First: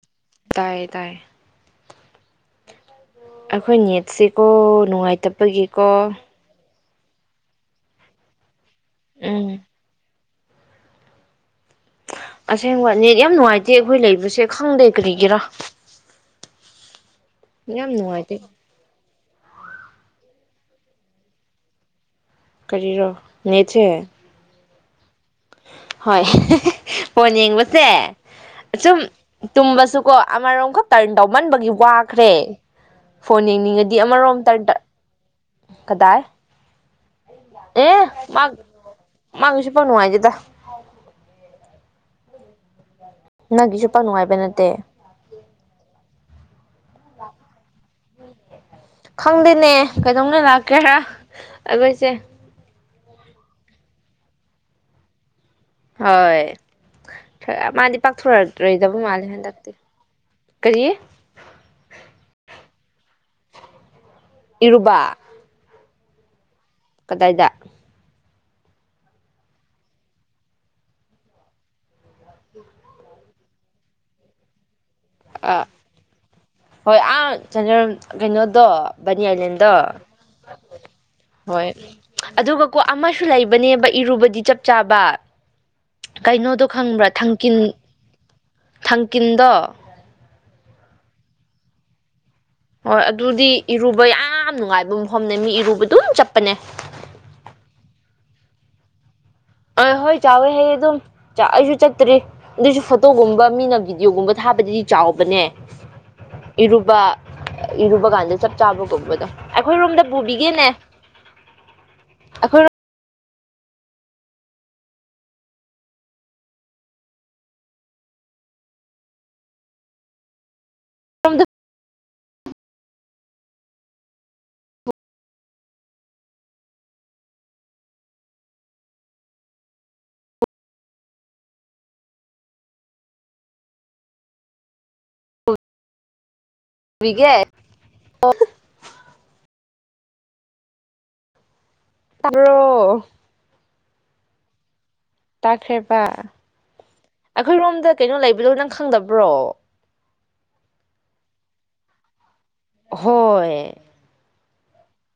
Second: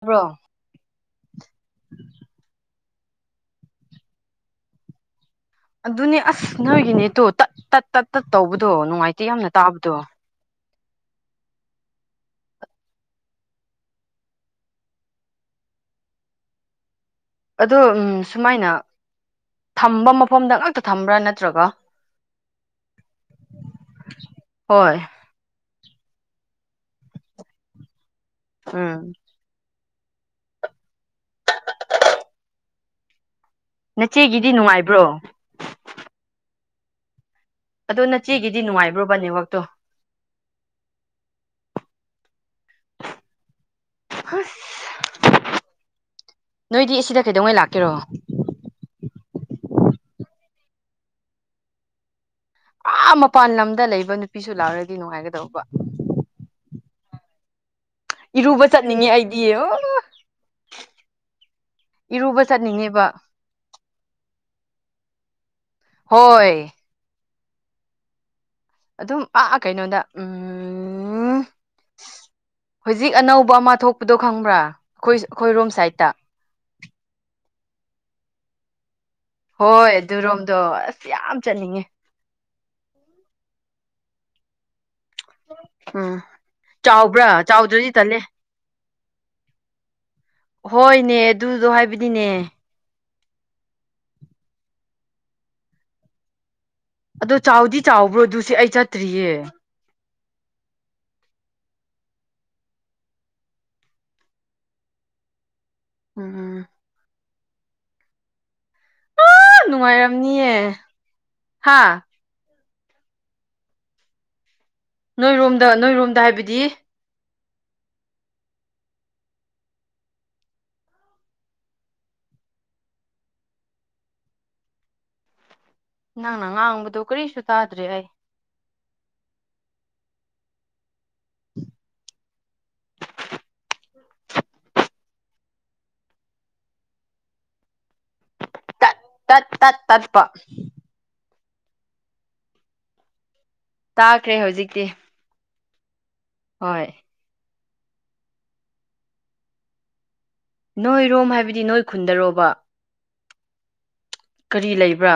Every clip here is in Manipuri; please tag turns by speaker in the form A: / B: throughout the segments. A: ꯕ꯭ꯔꯣ
B: ꯇꯥꯏꯌꯦ ꯇꯥꯏ ꯑꯩꯈꯣꯏ ꯌꯦꯠꯁꯤꯀ ꯅꯨꯡꯉꯥꯏ ꯇ
A: ꯑꯗꯨꯅꯤ ꯑꯁ ꯅꯣꯏ ꯏꯅꯦ ꯇꯣ ꯇꯠ ꯇꯠ ꯇꯠ ꯇꯠ ꯇꯧꯕ ꯑꯗꯣ ꯅꯨꯡꯉꯥꯏꯇꯦ
B: ꯎꯝ
A: ꯌꯥꯝꯅ ꯇꯥꯕꯗꯣ
B: ꯑꯁꯦꯡꯕꯅꯦ ꯌꯥꯝ ꯅꯨꯡꯉꯥꯏꯇꯦ ꯑꯩꯈꯣꯏ ꯂꯩꯕꯁꯦ ꯈꯪꯗꯦ ꯀꯔꯤꯒꯤꯔꯥ
A: ꯑꯗꯣ
B: ꯌꯥꯝ ꯅꯨꯡꯉꯥꯏꯇꯦ
A: ꯁꯨꯃꯥꯏꯅ ꯊꯝꯕ ꯃꯐꯝꯗ ꯉꯇ ꯊꯝꯕ꯭ꯔꯥ ꯅꯠꯇ꯭ꯔꯒ
B: ꯀꯔꯤꯔꯣ ꯅꯦꯆꯦ
A: ꯍꯣꯏ
B: ꯍꯣꯏ ꯄꯣꯟ ꯌꯦꯡꯕꯁꯦ ꯨꯝ
A: ꯎꯝ
B: ꯇꯨꯝꯕ ꯁꯨ ꯀꯣ ꯑꯃꯔꯣꯝꯈ ꯇꯔꯟ ꯇꯧꯃꯟꯕꯒꯤ ꯋꯥꯈ꯭ꯔꯦ ꯐꯣꯟ ꯌꯦꯡꯅꯤꯡꯉꯗꯤ
A: ꯅꯆꯦꯒꯤꯗꯤ
B: ꯑꯃꯔꯣꯝꯇꯪ
A: ꯅꯨꯡꯉꯥꯏꯕ꯭ꯔꯣ
B: ꯀꯗꯥꯏ ꯑꯦ
A: ꯑꯗꯣ
B: ꯃ
A: ꯅꯆꯦꯒꯤꯗꯤ ꯅꯨꯡꯉꯥꯏꯕ꯭ꯔꯣꯕ ꯅꯦꯠꯋꯥꯛꯇꯣ
B: ꯃꯒꯁꯨꯄꯅ ꯍꯥꯏ ꯗ ꯅꯅꯥ ꯒꯤꯤꯁꯣꯄꯥꯥ ꯅꯉꯥꯏꯕꯅꯦ ꯇ
A: ꯑꯁ ꯅꯣꯏꯗꯤ ꯑꯁꯤꯗ ꯀꯩꯗꯧꯉꯩ ꯂꯥꯛꯀꯦꯔꯣ
B: ꯈꯪꯗꯦꯅꯦ ꯀꯩꯗꯧꯅ ꯂꯥꯛꯀꯦꯔꯥ ꯑꯩꯈꯣꯏꯁꯦ
A: ꯑꯥ ꯃꯄꯥꯟ ꯂꯝꯗ ꯂꯩꯕ ꯅꯨꯄꯤꯁꯨ ꯂꯥꯎꯔꯗꯤ ꯅꯨꯡꯉꯥꯏꯒꯗꯧꯕ
B: ꯍꯣꯏ ꯃꯥꯗꯤ
A: ꯏꯔꯨꯕ
B: ꯄꯥꯛꯊꯣꯔꯛꯔꯣꯏꯗꯕ
A: ꯆꯠꯅꯤꯡꯉꯦ
B: ꯃꯥꯜꯂꯦ
A: ꯑꯩꯗꯤ ꯑꯣ
B: ꯍꯟꯗꯛꯇꯤ ꯀꯔꯤ
A: ꯏꯔꯨꯕ ꯆꯠꯅꯤꯡꯉꯦ [inaudible]
B: ꯏꯔꯕꯥ
A: ꯍꯣꯏ
B: ꯀꯗꯥꯏꯗ
A: ꯑꯗꯨꯝ ꯑ ꯀꯩꯅꯣꯗ ꯎꯝ ꯍꯧꯖꯤꯛ ꯑꯅꯧꯕ ꯑꯃ ꯊꯣꯛꯄꯗꯣ ꯈꯪꯕ꯭ꯔꯥ ꯑꯩꯈꯣꯏ ꯑꯩꯈꯣꯏ
B: ꯑꯥ
A: ꯔꯣꯝ ꯁꯥꯏꯗꯠꯇ
B: ꯍꯣꯏ ꯑꯥ ꯀꯩꯅꯣꯗꯣ ꯕꯅꯤ ꯑꯥꯏꯂꯦꯟꯗꯣ
A: ꯍꯣꯏ ꯑꯗꯨꯔꯣꯝꯗꯣ ꯑꯁ ꯌꯥꯝ
B: ꯍꯣꯏ
A: ꯆꯠꯅꯤꯡꯉꯦ
B: ꯑꯗꯨꯒ ꯀꯣ ꯑꯃꯁꯨ ꯂꯩꯕꯅꯦꯕ ꯏꯔꯨꯕꯗꯤ ꯆꯞ ꯆꯥꯕ
A: ꯎꯝ
B: ꯀꯩꯅꯣꯗꯣ ꯈꯪꯕ꯭ꯔꯥ
A: ꯆꯥꯎꯕ꯭ꯔꯥ
B: ꯊꯥꯡꯀꯤꯟ
A: ꯆꯥꯎꯗ꯭ꯔꯗꯤ ꯇꯜꯂꯦ
B: ꯊꯥꯡꯀꯤꯟꯗꯣ
A: ꯍꯣꯏꯅꯦ ꯑꯗꯨꯗꯣ ꯍꯥꯏꯕꯗꯤꯅꯦ
B: ꯍꯣꯏ ꯑꯗꯨꯗꯤ ꯏꯔꯨꯕ ꯌꯥꯝ ꯅꯨꯡꯉꯥꯏꯕ ꯃꯐꯝꯅꯦ ꯃꯤ ꯏꯔꯨꯕ ꯑꯗꯨꯝ ꯆꯠꯄꯅꯦ
A: ꯑꯗꯣ ꯆꯥꯎꯗꯤ ꯆꯥꯎꯕ꯭ꯔꯣ ꯑꯗꯨꯁ ꯑꯩ ꯆꯠꯇ꯭ꯔꯤꯌꯦ
B: ꯑ ꯍꯣꯏ ꯆꯥꯎꯋꯦ ꯍꯌꯦꯡ ꯑꯗꯨꯝ ꯑꯩꯁꯨ ꯆꯠꯇ꯭ꯔꯤ ꯑꯗꯨꯏꯁꯨ ꯐꯣꯇꯣꯒꯨꯝꯕ ꯃꯤꯅ ꯕꯤꯤꯗꯤꯑꯣꯒꯨꯝꯕ ꯊꯥꯕꯗꯗꯤ ꯆꯥꯎꯕꯅꯦ
A: ꯎꯝ
B: ꯏꯕ ꯏꯗꯨꯕꯒꯥꯟꯗ ꯆ ꯆꯥꯕ ꯀꯧꯕꯗꯣ ꯑꯩꯈꯣꯏ ꯔꯨꯝꯝꯗ
A: ꯅꯨꯡꯉꯥꯏꯔꯝꯅꯤꯌꯦ
B: ꯄꯨꯕꯤꯒꯦꯅꯦ
A: ꯍꯥ
B: ꯑꯩꯈꯣꯏ
A: ꯅꯣꯏꯔꯣꯝꯗ ꯅꯣꯏꯔꯣꯝꯗ ꯍꯥꯏꯕꯗꯤ ꯅꯪꯅ ꯉꯥꯡꯕꯗꯨ ꯀꯔꯤꯁꯨ ꯇꯥꯗ꯭ꯔꯦ ꯑꯩ
B: ꯍꯧꯒꯦ
A: ꯇ ꯇ ꯇꯠꯄ
B: ꯇꯣ
A: ꯇꯥꯈ꯭ꯔꯦ ꯍꯧꯖꯤꯛꯇꯤ
B: ꯇꯥꯛꯈ꯭ꯔꯦꯕ
A: ꯍꯣꯏ
B: ꯑꯩꯈꯣꯏꯔꯣꯝꯗ ꯀꯩꯅꯣ ꯂꯩꯕꯗꯣ ꯅꯪ ꯈꯪꯗꯕ꯭ꯔꯣ
A: ꯅꯣꯏꯔꯣꯝ ꯍꯥꯏꯕꯗꯤ ꯅꯣꯏ ꯈꯨꯟꯗꯔꯣꯕ
B: ꯍꯣꯏ
A: ꯀꯔꯤ ꯂꯩꯕ꯭ꯔꯥ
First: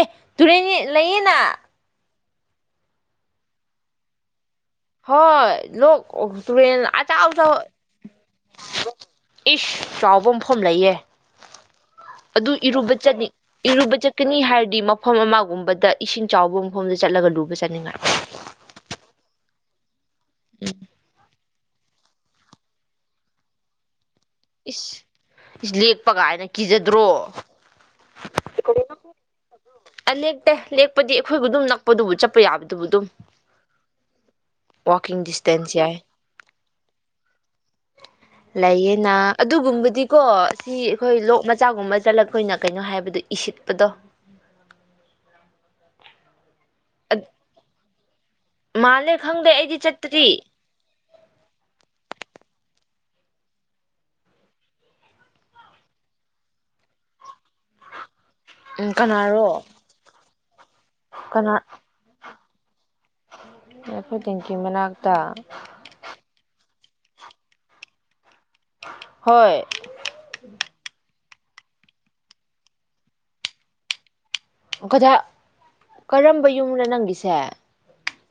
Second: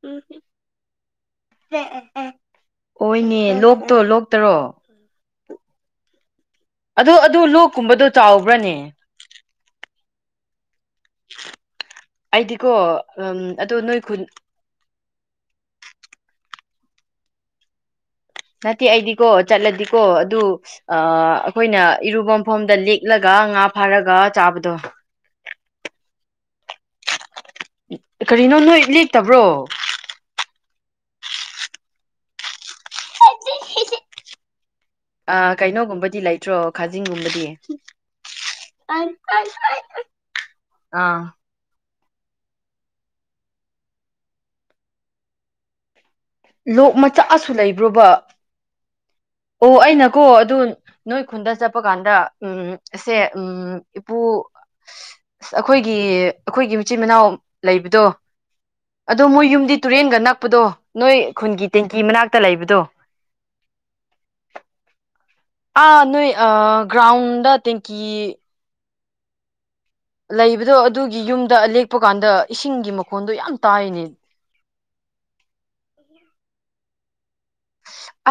B: ꯑꯦ ꯇꯨꯔꯦꯟ ꯂꯩꯌꯦꯅ
A: ꯑꯣꯏꯅꯦ ꯂꯣꯛꯇꯣ ꯂꯣꯛꯇꯔꯣ
B: ꯍꯣꯏ ꯂ ꯇꯨꯔꯦꯟ ꯑ
A: ꯑꯗꯣ ꯑꯗꯨ
B: ꯑꯖ
A: ꯂꯣꯛꯀꯨꯝꯕꯗꯣ ꯆꯥꯎꯕ꯭ꯔꯅꯦ
B: ꯏꯁ ꯆꯥꯎꯕ ꯃꯐꯝ ꯂꯩꯌꯦ ꯑꯗꯨ ꯏꯔꯨꯕ
A: ꯑꯩꯗꯤꯀꯣ
B: ꯆꯠꯅꯤꯡ
A: ꯎꯝ ꯑꯗꯨ
B: ꯏꯔꯨꯕ
A: ꯅꯣꯏ ꯈꯨꯟ
B: ꯆꯠꯀꯅꯤ ꯍꯥꯏꯔꯗꯤ ꯃꯐꯝ ꯑꯃꯒꯨꯝꯕꯗ ꯏꯁꯤꯡ ꯆꯥꯎꯕ ꯃꯣꯝꯗ ꯆꯠꯂꯒ ꯂꯨꯕ ꯆꯠꯅꯤꯡꯉꯥꯏ
A: ꯅꯠꯇꯦ ꯑꯩꯗꯤꯀꯣ ꯆꯠꯂꯗꯤ ꯀꯣ ꯑꯗꯨ
B: ꯎꯝ
A: ꯑꯩꯈꯣꯏꯅ ꯏꯔꯨꯕꯐꯝꯝꯗ ꯂꯤꯛꯂꯒ ꯉꯥ ꯐꯥꯔꯒ ꯆꯥꯕꯗꯣ
B: ꯏꯁ ꯏꯁ ꯂꯦꯛꯄ ꯀꯥꯏꯅ ꯀꯤꯖꯗ꯭ꯔꯣ
A: ꯀꯔꯤꯅꯣ ꯅꯣꯏ ꯂꯦꯛꯇꯕ꯭ꯔꯣ
B: ꯑ ꯂꯦꯛꯇꯦ ꯂꯦꯛꯄꯗꯤ ꯑꯩꯈꯣꯏꯕꯨ ꯑꯗꯨꯝꯅ ꯄꯗꯨꯕꯨ ꯆꯠꯄ ꯌꯥꯕꯗꯨꯕꯨ ꯑꯗꯨꯝ ꯋꯥꯛꯀꯤꯡ
A: ꯑ
B: ꯗꯤꯁꯇꯦꯟꯁ ꯌꯥꯏ
A: ꯀꯩꯅꯣꯒꯨꯝꯕꯗꯤ ꯂꯩꯇ꯭ꯔꯣ ꯈꯥꯖꯤꯡꯒꯨꯝꯕꯗꯤ
B: ꯂꯩꯌꯦꯅ ꯑꯗꯨꯒꯨꯝꯕꯗꯤꯀꯣ ꯁꯤ ꯑꯩꯈꯣꯏ
A: ꯑꯥ
B: ꯂꯣꯛ ꯃꯆꯥꯒꯨꯝꯕ ꯆꯠꯂꯛꯄ ꯑꯣꯏꯅ ꯀꯩꯅꯣ ꯍꯥꯏꯕꯗ ꯏꯁꯤꯠꯄꯗꯣ
A: ꯂꯣꯛ ꯃꯆꯥ ꯁꯨ ꯂꯩꯕ꯭ꯔꯣꯕ
B: ꯃꯥꯜꯂꯦ ꯈꯪꯗꯦ
A: ꯑꯣ
B: ꯑꯩꯗꯤ
A: ꯑꯩꯅꯀꯣ
B: ꯆꯠꯇ꯭ꯔꯤ
A: ꯑꯗꯨ ꯅꯣꯏ ꯈꯨꯟꯗ ꯆꯠꯄ ꯀꯥꯟꯗ ꯎꯝ ꯑꯁꯦ ꯎꯝ ꯏꯄꯨ ꯑꯩꯈꯣꯏꯒꯤ ꯑꯩꯈꯣꯏꯒꯤ ꯃꯆꯤꯟ ꯃꯅꯥꯎ ꯂꯩꯕꯗꯣ
B: ꯎꯝ
A: ꯑꯗꯣ ꯃꯣꯏ
B: ꯀꯅꯥꯔꯣ
A: ꯌꯨꯝꯗꯤ ꯇꯨꯔꯦꯟꯒ ꯅꯛꯄꯗꯣ ꯅꯣꯏ ꯈꯨꯟꯒꯤ ꯇꯦꯡꯀꯤ ꯃꯅꯥ ꯉꯥꯛꯇ ꯂꯩꯕꯗꯣ
B: ꯑꯩꯈꯣꯏꯗꯤꯡꯒꯤ ꯃꯅꯥꯛꯇ
A: ꯭ꯔꯥꯎꯟꯗ ꯇ
B: ꯍꯣꯏ
A: ꯂꯩꯕꯗꯣ ꯑꯗꯨꯒꯤ ꯌꯨꯝ ꯗ ꯂꯦꯛꯄ ꯀꯥꯟꯗ ꯏꯁꯤꯡꯒꯤ ꯃꯈꯣꯟꯗꯣ ꯌꯥꯝ ꯇꯥꯏꯅꯦ
B: ꯀꯖ ꯀꯔꯝꯕ ꯌꯨꯝꯅ ꯅꯪꯒꯤꯁꯦ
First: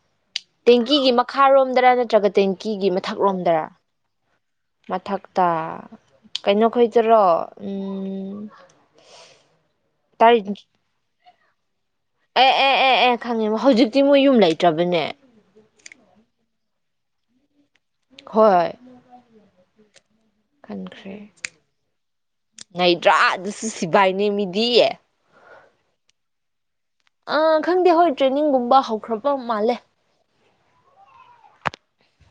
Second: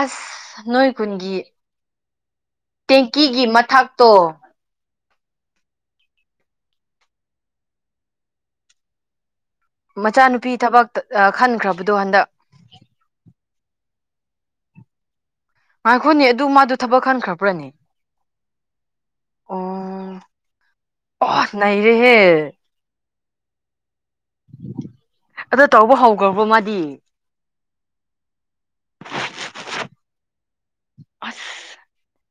A: ꯑꯁ ꯅꯣꯏ
B: ꯇꯦꯡꯀꯤꯒꯤ
A: ꯈꯨꯨꯟꯒꯤ
B: ꯃꯈꯥꯔꯣꯝꯗꯔ ꯅꯠꯇ꯭ꯔꯒ ꯇꯦꯡꯀꯤꯒꯤ
A: ꯇꯦꯡꯀꯤꯒꯤ
B: ꯃꯊꯛꯔꯣꯝꯗꯔ
A: ꯃꯊꯥꯛꯇꯣ
B: ꯃꯊꯛꯇ ꯀꯩꯅꯣ ꯈꯣꯏꯗꯔꯣ ꯎꯝ
A: ꯃꯆꯥꯅꯨꯄꯤ
B: ꯇꯥꯔꯤꯟ
A: ꯊꯕꯛ ꯈꯟꯈ꯭ꯔꯕ
B: ꯑꯦ ꯑꯦ ꯑꯦ ꯑꯦ ꯈꯪꯉꯤꯕ ꯍꯧꯖꯤꯛ ꯁꯤ ꯃꯣꯏ ꯌꯨꯝ ꯂꯩꯇ꯭ꯔꯕꯅꯦ
A: ꯉꯈꯣꯏꯅꯤ ꯑꯗꯨ ꯃꯥꯗꯨ ꯊꯕꯛ ꯈꯟꯈ꯭ꯔꯕ꯭ꯔꯅꯤ
B: ꯍꯣꯏ ꯈꯟꯈ꯭ꯔꯦ
A: ꯑꯣ ꯅꯩꯔꯦꯍꯦ
B: ꯉꯗ꯭ꯔꯥ ꯑꯗꯨꯁꯨ ꯁꯤꯕꯥꯏꯅꯦ ꯃꯤꯗꯤꯌꯦ
A: ꯑꯗꯣ ꯇꯧꯕ ꯍꯧꯈ꯭ꯔꯕꯣ ꯃꯥꯗꯤ
B: ꯑ ꯈꯪꯗꯦ ꯍꯣꯏ ꯇ꯭ꯔꯦꯅꯤꯡꯒꯨꯝꯕ ꯍꯧꯈ꯭ꯔꯕ ꯃꯥꯜꯂꯦ
A: ꯑꯁ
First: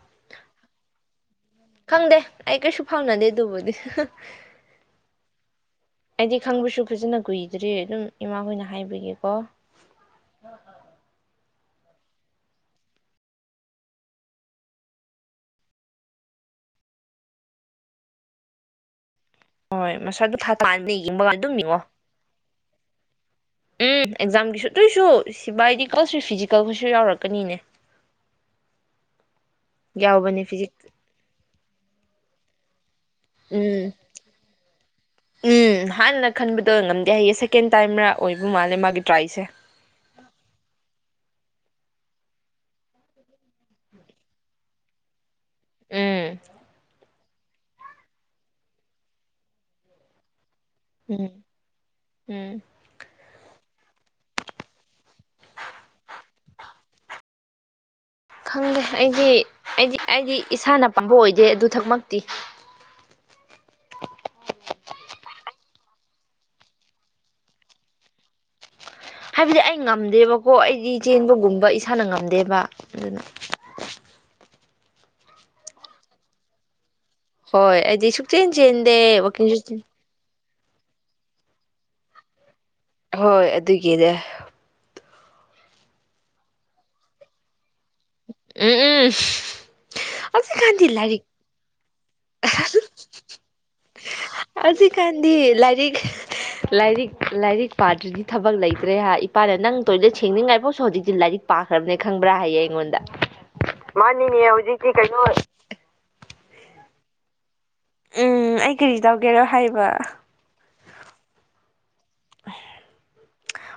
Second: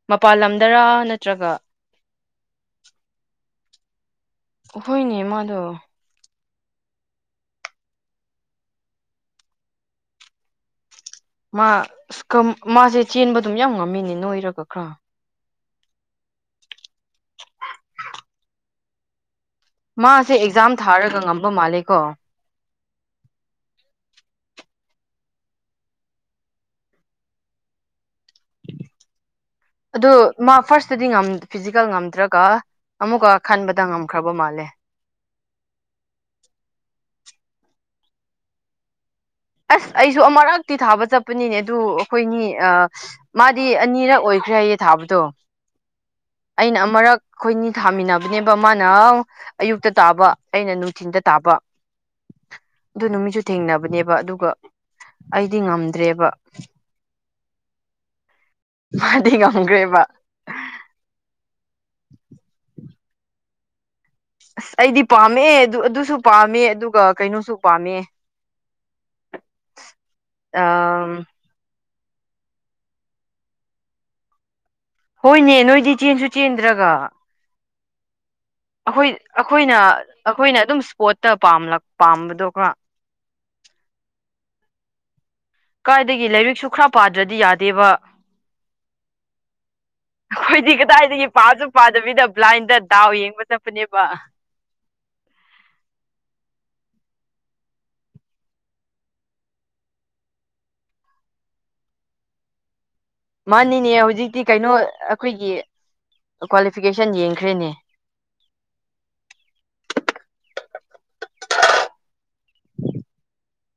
A: ꯃꯄꯥꯟ ꯂꯝꯗꯔ ꯅꯠꯇ꯭ꯔꯒ
B: ꯈꯪꯗꯦ ꯑꯩ ꯀꯩꯁꯨ ꯐꯥꯎꯅꯗꯦ ꯑꯗꯨꯕꯨꯗꯤ
A: ꯍꯣꯏꯅꯤ ꯃꯥꯗ
B: ꯍꯥꯏꯗꯤ ꯈꯪꯕꯁꯨ ꯐꯖꯅ ꯀꯨꯏꯗ꯭ꯔꯤ ꯑꯗꯨꯝ ꯏꯃꯥ ꯍꯣꯏꯅ ꯍꯥꯏꯕꯒꯦꯀꯣ
A: ꯃꯥ ꯃꯥꯁꯦ ꯆꯦꯟꯕ ꯑꯗꯨꯝ ꯌꯥꯝ ꯉꯝꯃꯤꯅꯦ ꯅꯣꯏꯔꯒ ꯈꯔ
B: ꯍꯣꯏ
A: ꯃꯥꯁꯦ
B: ꯃꯁꯥꯗꯣ ꯊꯥ
A: ꯑꯦꯛꯖꯥꯝ
B: ꯇꯥꯟꯅ
A: ꯊꯥꯔꯒ
B: ꯌꯦꯡꯕ ꯀꯥꯟ
A: ꯉꯝꯕ
B: ꯑꯗꯨꯝ ꯌꯦꯡꯉꯣ
A: ꯃꯥꯜꯂꯦ ꯀꯣ
B: ꯎꯝ ꯑꯦꯛꯖꯥꯝꯒꯤ ꯁꯠꯇꯣꯏꯁꯨ ꯁꯤꯕꯥ ꯍꯥꯏꯗꯤ ꯀꯁꯨ ꯐꯤꯖꯤꯀꯦꯜ ꯈꯩꯁꯨ ꯌꯥꯎꯔꯛꯀꯅꯤꯅꯦ
A: ꯑꯗꯣ
B: ꯌꯥꯎꯕꯅꯦ
A: ꯃꯥ
B: ꯐꯤꯖꯤꯛ
A: ꯐꯥꯔꯁꯇꯗꯤ ꯐꯤꯖꯤꯀꯦꯜ ꯉꯝꯗ꯭ꯔꯥ ꯀꯥ
B: ꯎꯝ ꯎꯝ ꯍꯥꯟꯅ ꯈꯟꯕꯗꯣ ꯉꯝꯗꯦ ꯍꯥꯏꯌꯦ ꯇꯀꯦꯟ ꯇꯥꯏꯝꯥ ꯑꯣꯏꯕ ꯃꯥꯜꯂꯦ ꯃꯥꯒꯤ ꯇ꯭ꯔꯥꯏꯁꯦ
A: ꯑꯁ ꯑꯩꯁꯨ ꯑꯃꯔꯥꯛꯇꯤ ꯊꯥꯕ ꯆꯠꯄ ꯆꯄꯅꯤꯅꯦ ꯑꯗꯨ ꯑꯩꯈꯣꯏꯅꯤ ꯃꯥꯗꯤ ꯑꯅꯤꯔꯛ ꯑꯣꯏꯈ꯭ꯔꯦ ꯍꯥꯏꯌꯦ ꯊꯥꯕꯗꯣ
B: ꯎꯝ
A: ꯑꯩꯅ ꯑꯃꯨꯔꯛ ꯑꯩꯈꯣꯏꯅꯤ ꯊꯥꯃꯤꯟꯅꯕꯅꯦꯕ ꯃꯥꯅ ꯑꯌꯨꯛꯇ ꯇꯥꯕ ꯑꯩꯅ ꯅꯨꯡꯊꯤꯟꯜꯗ
B: ꯎꯝ
A: ꯇꯥꯕ
B: ꯎꯝ
A: ꯑꯗꯨ ꯅꯨꯃꯤꯠꯁꯨ ꯊꯦꯡꯅꯕ ꯅꯦꯕ ꯑꯗꯨ ꯑꯗꯨꯒ ꯑꯩꯗꯤ ꯉꯝꯗ꯭ꯔꯦꯕ
B: ꯈꯪꯗꯦ ꯑꯩꯗꯤ
A: ꯃꯥꯗꯤ
B: ꯑꯩꯗꯤ
A: ꯉꯝꯈ꯭ꯔꯦꯕ
B: ꯑꯩꯗꯤ ꯏꯁꯥꯅ ꯄꯥꯝꯕ ꯑꯣꯏꯗꯦ ꯑꯗꯨ ꯊꯛꯃꯛꯇꯤ
A: ꯑꯁ ꯑꯩꯗꯤ ꯄꯥꯝꯃꯦ ꯑꯗꯨ ꯑꯗꯨꯁꯨ ꯄꯥꯝꯃꯦ ꯑꯗꯨꯒ ꯀꯩꯅꯣꯁꯨ ꯄꯥꯝꯃꯦ
B: ꯍꯥꯏꯕꯗꯤ ꯑꯩ ꯉꯝꯗꯦꯕꯀꯣ
A: ꯑ
B: ꯑꯩꯗꯤ ꯆꯦꯟꯕꯒꯨꯝꯕ ꯁꯥꯟꯅ ꯉꯝꯗꯦꯕ ꯑꯗꯨꯅ
A: ꯍꯣꯏꯅꯦ ꯅꯣꯏꯗꯤ ꯆꯦꯟꯁꯨ ꯆꯦꯟꯗ꯭ꯔꯒ
B: ꯍꯣꯏ ꯑꯩꯗꯤꯁꯨ
A: ꯑꯩꯈꯣꯏ ꯑꯩꯈꯣꯏꯅ ꯑꯩꯈꯣꯏꯅ ꯑꯗꯨꯝ ꯏꯁꯄꯣꯔꯠꯇꯥꯝꯂ ꯄꯥꯝꯕꯗꯣ ꯈꯔ
B: ꯍꯣꯏ ꯑꯗꯨꯒꯤꯅꯦ
A: ꯀꯥꯏꯗꯒꯤ ꯂꯥꯏꯔꯤꯛꯁꯨ ꯈꯔ ꯄꯥꯗ꯭ꯔꯗꯤ ꯌꯥꯗꯦꯕ
B: ꯎꯝ ꯎꯝ
A: ꯑꯩꯈꯣꯏꯗꯤ
B: ꯍꯧꯖꯤꯛꯀꯥꯟꯗꯤ ꯂꯥꯏꯔꯤꯛ
A: ꯀꯗꯥꯏꯗꯒꯤ ꯄꯥꯁꯨ ꯄꯥꯗꯕꯤꯗ ꯕ꯭ꯂꯥꯏꯟꯗ ꯗꯥꯎ ꯌꯦꯡꯕ ꯆꯠꯄꯅꯦꯕ
B: ꯍꯧꯖꯤꯛꯀꯥꯟꯗꯤ ꯂꯥꯏꯔꯤꯛ ꯂꯥꯏꯔꯤꯛ ꯂꯥꯏꯔꯤꯛ ꯄꯥꯗ꯭꯭ꯔꯗꯤ ꯊꯕꯛ ꯂꯩꯇ꯭ꯔꯦ ꯍꯥꯏ ꯏꯄꯥꯅ ꯅꯪ ꯇꯣꯏꯂꯦꯠ ꯁꯦꯡꯅꯤꯡꯉꯥꯏꯐꯥꯎꯁꯨ ꯍꯧꯖꯤꯛꯇꯤ ꯂꯥꯏꯔꯤꯛ ꯄꯥꯈ꯭ꯔꯕꯅꯦ ꯈꯪꯕ꯭ꯔꯥ ꯍꯥꯏꯌꯦ ꯑꯩꯉꯣꯟꯗ
A: ꯃꯥꯅꯤꯅꯦ ꯍꯧꯖꯤꯛꯇꯤ ꯀꯩꯅꯣ ꯑꯩꯈꯣꯏꯒꯤ ꯀ꯭ꯋꯥꯂꯤꯐꯤꯀꯦꯁꯟ ꯌꯦꯡꯈ꯭ꯔꯦꯅꯦ
B: ꯎꯝ ꯑꯩ ꯀꯔꯤ ꯇꯧꯒꯦꯔꯣ ꯍꯥꯏꯕ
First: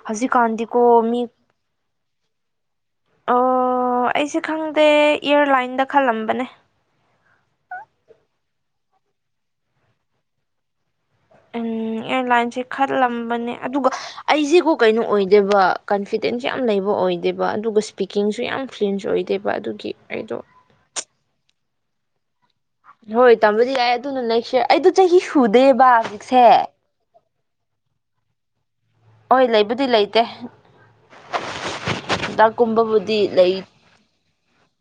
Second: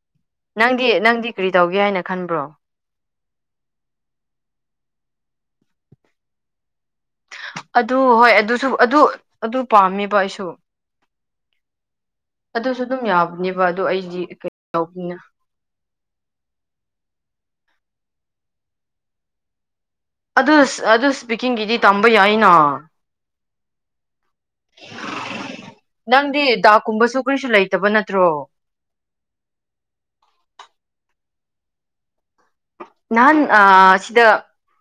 B: ꯍꯧꯖꯤꯛꯀꯥꯟꯗꯤꯀꯣ
A: ꯅꯪꯗꯤ
B: ꯃꯤ
A: ꯅꯪꯗꯤ ꯀꯔꯤ ꯇꯧꯒꯦ ꯍꯥꯏꯅ ꯈꯟꯕ꯭ꯔꯣ
B: ꯑꯣ ꯑꯩꯁꯦ ꯈꯪꯗꯦ ꯏꯌꯥꯔꯂꯥꯏꯟꯗ ꯈꯜꯂꯝꯕꯅꯦ
A: ꯑꯗꯨ ꯍꯣꯏ ꯑꯗꯨꯁꯨ ꯑꯗꯨ ꯑꯗꯨ ꯄꯥꯝꯃꯦꯕ ꯑꯩꯁꯨ
B: ꯎꯝ ꯑꯦꯌꯥꯔꯂꯥꯏꯟꯁꯦ
A: ꯑꯗꯨꯁꯨ ꯑꯗꯨꯝ
B: ꯈꯜꯂꯝꯕꯅꯦ
A: ꯌꯥꯕꯅꯦꯕ ꯑꯗꯨ
B: ꯑꯗꯨꯒ
A: ꯑꯩꯗꯤ ꯀꯩ
B: ꯑꯩꯁꯤꯕꯨ ꯀꯩꯅꯣ
A: ꯇꯧꯕꯅꯤꯅ
B: ꯑꯣꯏꯗꯣꯏꯕ ꯀꯟꯐꯤꯗꯦꯟꯁ ꯌꯥꯝ ꯂꯩꯕ ꯑꯣꯏꯗ ꯗꯦꯕ ꯑꯗꯨꯒ ꯁ꯭ꯄꯤꯀꯤꯡꯁꯨ ꯌꯥꯝ ꯀ꯭ꯂꯤꯟꯁ ꯑꯣꯏꯗꯦꯕ ꯑꯗꯨꯒꯤ ꯑꯩꯗꯣ
A: ꯑꯗꯨ ꯑꯗꯨ ꯄꯤꯀꯤꯡꯒꯤꯤꯗꯤ ꯇꯝꯕꯩ ꯑꯏꯅ
B: ꯍꯣꯏ ꯇꯕ ꯌꯥ ꯑꯗꯨꯅ ꯂꯩꯁ ꯑꯩꯗ ꯆꯍꯤ ꯁꯨꯗꯦꯕ ꯍꯧꯖꯤꯛꯁꯦ
A: ꯀꯨꯔꯤꯁꯨ ꯂꯩꯇꯕ ꯅꯠꯇ꯭ꯔꯣ
B: ꯍꯣꯏ ꯂꯩꯕꯨꯗꯤ ꯂꯩꯇꯦ ꯍꯤꯗꯥꯛꯀꯨꯝꯕꯕꯨꯗꯤ
A: ꯅꯍꯥꯟ
B: ꯂꯩ
A: ꯁꯤꯗ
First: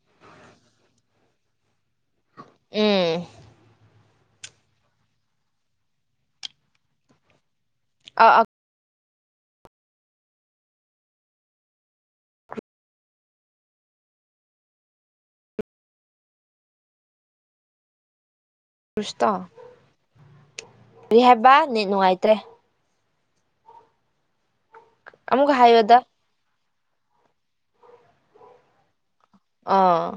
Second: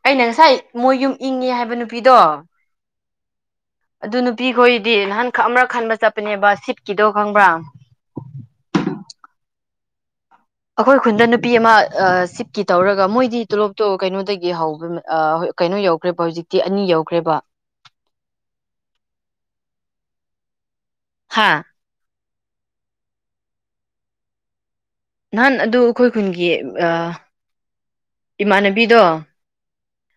A: ꯑꯩꯅ ꯉꯁꯥꯏ ꯃꯣꯏ ꯌꯨꯝ ꯏꯪꯉꯦ ꯍꯥꯏꯕ ꯅꯨꯄꯤꯗꯣ
B: ꯍ
A: ꯑꯗꯨ ꯅꯨꯄꯤ ꯈꯣꯏꯗꯤ ꯅꯍꯥꯟ ꯈꯛ ꯑꯃꯔꯛ ꯈꯟꯕ ꯆꯠꯄꯅꯦꯕ ꯁꯤꯠꯀꯤꯗꯣ ꯈꯪꯕ꯭ꯔꯥ
B: ꯑ ꯑ
A: ꯑꯩꯈꯣꯏ ꯈꯨꯟꯗ ꯅꯨꯄꯤ ꯑꯃ ꯁꯤꯞꯀꯤ ꯇꯧꯔꯒ ꯃꯣꯏꯗꯤ ꯇꯣꯂꯣꯞ ꯇꯣꯂꯣꯞ ꯀꯩꯅꯣꯗꯒꯤ ꯍꯧꯕ ꯀꯩꯅꯣ ꯌꯧꯈ꯭ꯔꯦꯕ ꯍꯧꯖꯤꯛꯇꯤ ꯑꯅꯤ ꯌꯧꯈ꯭ꯔꯦꯕ
B: ꯔꯁꯇꯥ
A: ꯍꯥ
B: ꯔꯤꯍꯦꯕ ꯅ ꯅꯨꯡꯉꯥꯏ ꯇ꯭ꯔꯦ
A: ꯅꯍꯥꯟ
B: ꯑꯃꯨꯛꯀ
A: ꯑꯗꯨ
B: ꯍꯥꯏꯌꯣꯗ
A: ꯑꯩꯈꯣꯏ ꯈꯨꯟꯒꯤ ꯏꯃꯥꯟꯅꯕꯤꯗꯣ
B: ꯑꯥ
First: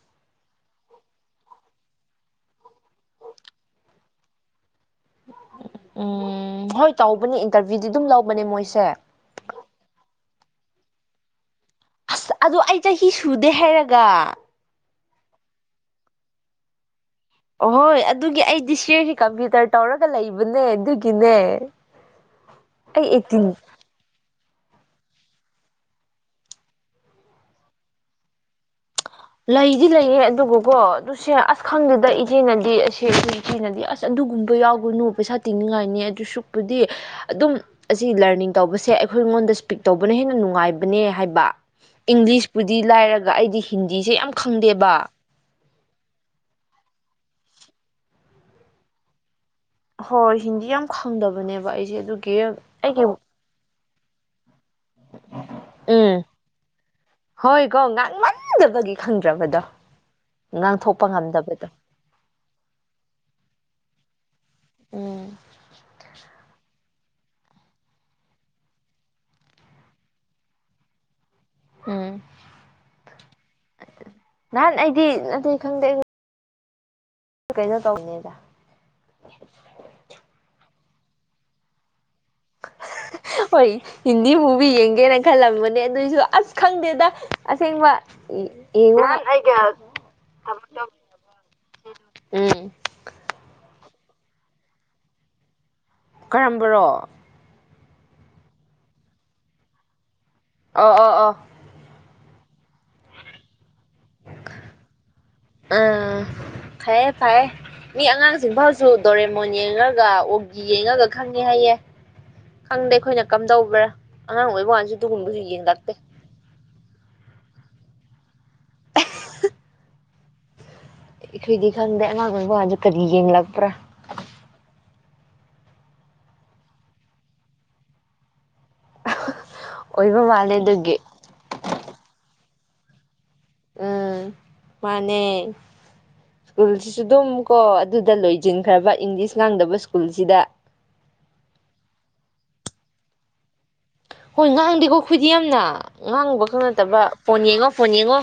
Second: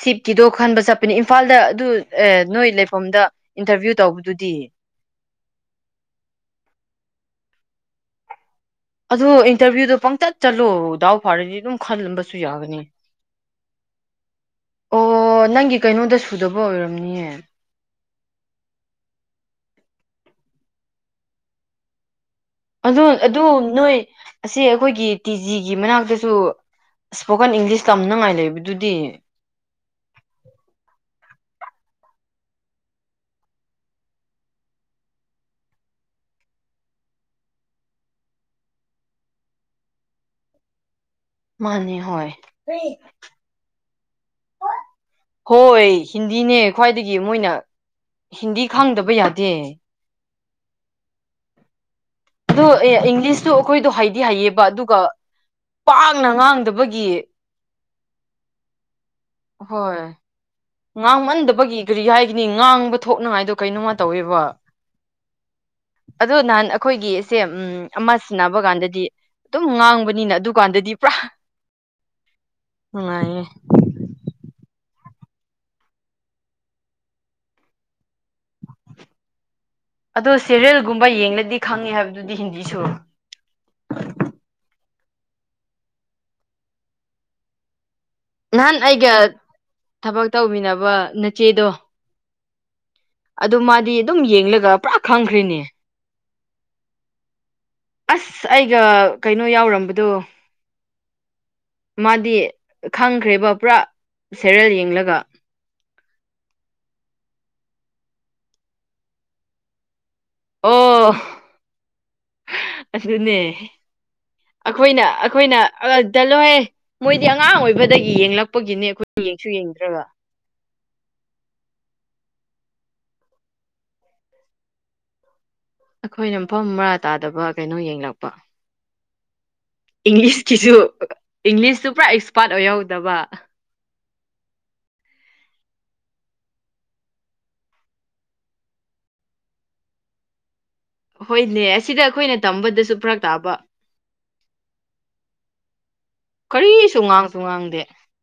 A: ꯁꯤꯞꯀꯤꯗꯣ ꯈꯟꯕ ꯆꯠꯄꯅꯦ ꯏꯝꯐꯥꯜꯗ ꯑꯗꯨ ꯅꯣꯏ ꯂꯩꯐꯝꯗ ꯏꯟꯇꯔꯚꯤꯌꯨ ꯇꯧꯕꯗꯨꯗꯤ
B: ꯎꯝ ꯎꯝ ꯍꯣꯏ ꯇꯧꯕꯅꯦ ꯏꯟꯇꯔꯚꯤꯌꯨꯗꯤ ꯑꯗꯨꯝ ꯂꯧꯕꯅꯦ ꯃꯣꯏꯁꯦ
A: ꯑꯗꯨ ꯏꯟꯇꯔꯚꯤꯌꯨꯗꯣ ꯄꯪꯇꯠ ꯆꯂꯣꯗꯗꯥꯎ ꯐꯥꯔꯅꯤ ꯑꯗꯨ
B: ꯑꯁ ꯑꯗꯨ ꯑꯩ ꯆꯍꯤ ꯁꯨꯗꯦ ꯍꯥꯏꯔꯒ
A: ꯑꯣ ꯅꯪꯒꯤ ꯀꯩꯅꯣꯗ ꯁꯨꯗꯕ ꯑꯣꯏꯔꯝꯅꯤꯌꯦ
B: ꯑꯣꯍꯣꯏ ꯑꯗꯨꯒꯤ ꯑꯩꯗꯤ ꯁꯤꯁꯤ ꯀꯝꯄ꯭ꯌꯨꯇꯔ ꯇꯧꯔꯒ ꯂꯩꯕꯅꯦ ꯑꯗꯨꯒꯤꯅꯦ
A: ꯑꯗꯨ ꯑꯗꯨ
B: ꯑꯩꯠꯇꯤꯟ
A: ꯅꯣꯏ ꯑꯁꯤ ꯑꯩꯈꯣꯏꯒꯤ ꯇꯤ ꯖꯤꯒꯤ ꯃꯅꯥꯛꯇꯁꯨ ꯏꯁ꯭ꯄꯣꯀꯟ ꯏꯪꯂꯤꯁ ꯇꯝꯅꯉꯥꯏ ꯂꯩꯕꯗꯨꯗꯤ
B: ꯂꯩꯗꯤ ꯂꯩꯌꯦ ꯑꯗꯨꯒꯀꯣ ꯑꯗꯨꯁꯦ ꯑꯁ ꯈꯪꯗꯦꯗ ꯏꯆꯦꯅꯗꯤ ꯑꯁꯦ ꯏꯆꯦꯅꯗꯤ ꯑꯁ ꯑꯗꯨꯒꯨꯝꯕ ꯌꯥꯎꯒꯅꯨ ꯄꯩꯁꯥ ꯇꯤꯡꯅꯤꯡꯉꯥꯏꯅꯤ ꯑꯗꯨ ꯁꯨꯛꯄꯨꯗꯤ ꯑꯗꯨꯝ ꯑꯁꯤ ꯂꯔꯅꯤꯡ ꯇꯧꯕꯁꯦ ꯑꯩꯈꯣꯏ ꯑꯩꯉꯣꯟꯗ ꯏꯁꯄꯤꯛ ꯇꯧꯕꯅ ꯍꯦꯟꯅ ꯅꯨꯡꯉꯥꯏꯕꯅꯦ ꯍꯥꯏꯕ
A: ꯃꯥꯅꯦ ꯍꯣꯏ
B: ꯏꯪꯂꯤꯁꯄꯨꯗꯤ ꯂꯥꯏꯔꯒ ꯑꯩꯗꯤ ꯍꯤꯟ ꯗꯤꯁꯦ ꯌꯥꯝ ꯈꯪꯗꯦꯕ
A: ꯍꯣꯏ ꯍꯤꯟꯗꯤꯅꯦ ꯈ꯭ꯋꯥꯏꯗꯒꯤ ꯃꯣꯏꯅ ꯍꯤꯟꯗꯤ ꯈꯪꯗꯕ ꯌꯥꯗꯦ
B: ꯍꯣꯏ ꯍꯤꯟꯗꯤ ꯌꯥꯝ ꯈꯪꯗꯕꯅꯦꯕ ꯑꯩꯁꯦ ꯑꯗꯨꯒꯤ
A: ꯑꯗꯣ
B: ꯑꯩꯒꯤ
A: ꯏꯪꯂꯤꯁꯇꯨ ꯑꯩꯈꯣꯏꯗꯣ ꯍꯥꯏꯗꯤ ꯍꯥꯏꯌꯦ ꯄ ꯑꯗꯨꯒ
B: ꯎꯝ
A: ꯄꯥꯛꯅ ꯉꯥꯡꯗꯕꯒꯤ
B: ꯍꯣꯏꯀꯣ ꯉꯥꯡꯃꯟꯗꯕꯒꯤ ꯈꯪꯗ꯭ꯔꯕꯗꯣ
A: ꯍꯣꯏ
B: ꯉꯥꯡꯊꯣꯛꯄ ꯉꯝꯗꯕꯗꯣ
A: ꯉꯥꯡꯃꯟꯗꯕꯒꯤ ꯀꯔꯤ ꯍꯥꯏꯒꯅꯤ ꯉꯥꯡꯕ ꯊꯣꯛꯅꯉꯥꯏꯗꯣ ꯀꯩꯅꯣꯃ ꯇꯧꯋꯦꯕ
B: ꯎꯝ
A: ꯑꯗꯣ ꯅꯍꯥꯟ ꯑꯩꯈꯣꯏꯒꯤꯁꯦ ꯎꯝ ꯑꯃ ꯁꯤꯟꯅꯕ ꯀꯥꯟꯗꯗꯤ ꯑꯗꯨꯝ ꯉꯥꯡꯕꯅꯤꯅ ꯑꯗꯨꯀꯥꯟꯗꯗꯤ ꯄꯨꯔꯥ
B: ꯎꯝ
A: ꯅꯨꯉꯥꯏꯌꯦ
B: ꯇꯤ ꯑꯇꯩ ꯈꯪꯗꯦ ꯀꯩꯅꯣ ꯇꯧꯅꯤꯕꯗ
A: ꯒꯨꯝꯕ ꯌꯦꯡꯂꯗꯤ ꯈꯪꯉꯤ ꯍꯥꯏꯕ
B: ꯍꯣꯏ ꯍꯤꯟꯗꯤ ꯃꯨꯕꯤ ꯌꯦꯡ ꯀꯦꯅ ꯈꯜꯂꯝꯕꯅꯦ ꯑꯗꯨꯏꯁꯨ ꯑꯁ ꯈꯪꯗꯦꯗ ꯑꯁꯦꯡꯕ
A: ꯅꯍꯥꯟ ꯑꯩꯒ ꯊꯕꯛ ꯇꯧꯕꯤꯅꯕ ꯅꯆꯦꯗꯣ
B: ꯎꯝ
A: ꯑꯗꯨ ꯃꯥꯗꯤ ꯑꯗꯨꯝ ꯌꯦꯡꯂꯒ ꯄꯨꯔꯥ ꯈꯪꯈ꯭ꯔꯦꯅꯦ
B: ꯀꯔꯝꯕꯔꯣ
A: ꯑꯁ ꯑꯩꯒ ꯀꯩꯅꯣ ꯌꯥꯎꯔꯝꯕꯗꯣ
B: ꯑ ꯑ ꯑ
A: ꯃꯥꯗꯤ ꯈꯪꯈ꯭ꯔꯦꯕ ꯄꯨꯔꯥ ꯁꯦꯔꯦꯜ ꯌꯦꯡꯂꯒ
B: ꯎꯝ ꯐꯌꯦ ꯐꯌꯦ ꯃꯤ ꯑꯉꯥꯡꯁꯤꯡꯐꯥꯎꯁꯨ ꯗꯣꯔꯦꯃꯣꯟ ꯌꯦꯡꯉꯒ ꯑꯣꯒꯤ ꯌꯦꯡꯉꯒ
A: ꯑꯣ
B: ꯈꯪꯉꯦ ꯍꯥꯏꯌꯦ ꯈꯪꯗꯦ ꯑꯩꯈꯣꯏꯅ
A: ꯑꯗꯨꯅꯦ
B: ꯀꯝꯗꯧꯕ꯭ꯔꯥ ꯑꯉꯥꯡ ꯑꯣꯏꯕ ꯀꯥꯟꯁꯨ
A: ꯑꯩꯈꯣꯏꯅ
B: ꯑꯗꯨꯒꯨꯝꯕꯗꯨ ꯌꯦꯡꯂꯛꯇꯦ
A: ꯁꯤ ꯑꯉꯥꯡ ꯑꯣꯏꯕꯗꯒꯤ ꯌꯦꯡꯂꯛꯄꯒꯤꯅꯦ ꯑꯩꯈꯣꯏ ꯌꯦꯡꯁꯨ ꯌꯦꯡꯗ꯭ꯔꯒ
B: ꯏꯈꯣꯏꯗꯤ ꯈꯪꯗꯦ ꯑꯉꯥꯡ ꯑꯣꯏꯕ ꯀꯥꯟꯗ ꯀꯔꯤ ꯌꯦꯑꯂꯛꯄ꯭ꯔꯥ
A: ꯑꯩꯈꯣꯏꯅ ꯃꯐꯝ ꯃꯔꯥ ꯇꯥꯗꯕ ꯀꯩꯅꯣ ꯌꯦꯡꯂꯛꯄ
B: ꯑꯣꯏꯕ ꯃꯥꯜꯂꯦ
A: ꯏꯪꯂꯤꯁꯀꯤꯁꯨ
B: ꯑꯗꯨꯒꯤ
A: ꯏꯪꯂꯤꯁ ꯄꯨꯔꯥ ꯄꯥꯠ ꯑꯣꯏ ꯍꯧꯗꯕ
B: ꯎꯝ ꯃꯥꯅꯦ ꯁ꯭ꯀꯨꯜꯁꯤꯁꯨ ꯑꯗꯨꯝ ꯀꯣ ꯑꯗꯨꯗ ꯂꯣꯏꯁꯤꯟꯈ꯭ꯔꯕ ꯏꯪꯂꯤꯁ ꯉꯥꯡꯗꯕ ꯁ꯭ꯀꯨꯜꯁꯤꯗ
A: ꯍꯣꯏꯅꯦ ꯑꯁꯤꯗ ꯑꯩꯈꯣꯏꯅ ꯇꯝꯕꯗꯁꯨ ꯐꯔꯛ ꯇꯥꯕ
B: ꯍꯣꯏ ꯉꯥꯡꯗꯦꯀꯣ ꯈꯣꯏꯗꯤ ꯌꯥꯝꯅ ꯉꯥꯡꯉꯨꯕ ꯈꯛ
A: ꯀꯔꯤꯁꯨ
B: ꯅꯠꯇꯕ
A: ꯉꯥꯡꯁꯨ
B: ꯐꯣꯟ ꯌꯦꯡꯉꯣ
A: ꯉꯥꯡꯗꯦ
B: ꯐꯣꯟ ꯌꯦꯡꯉꯣ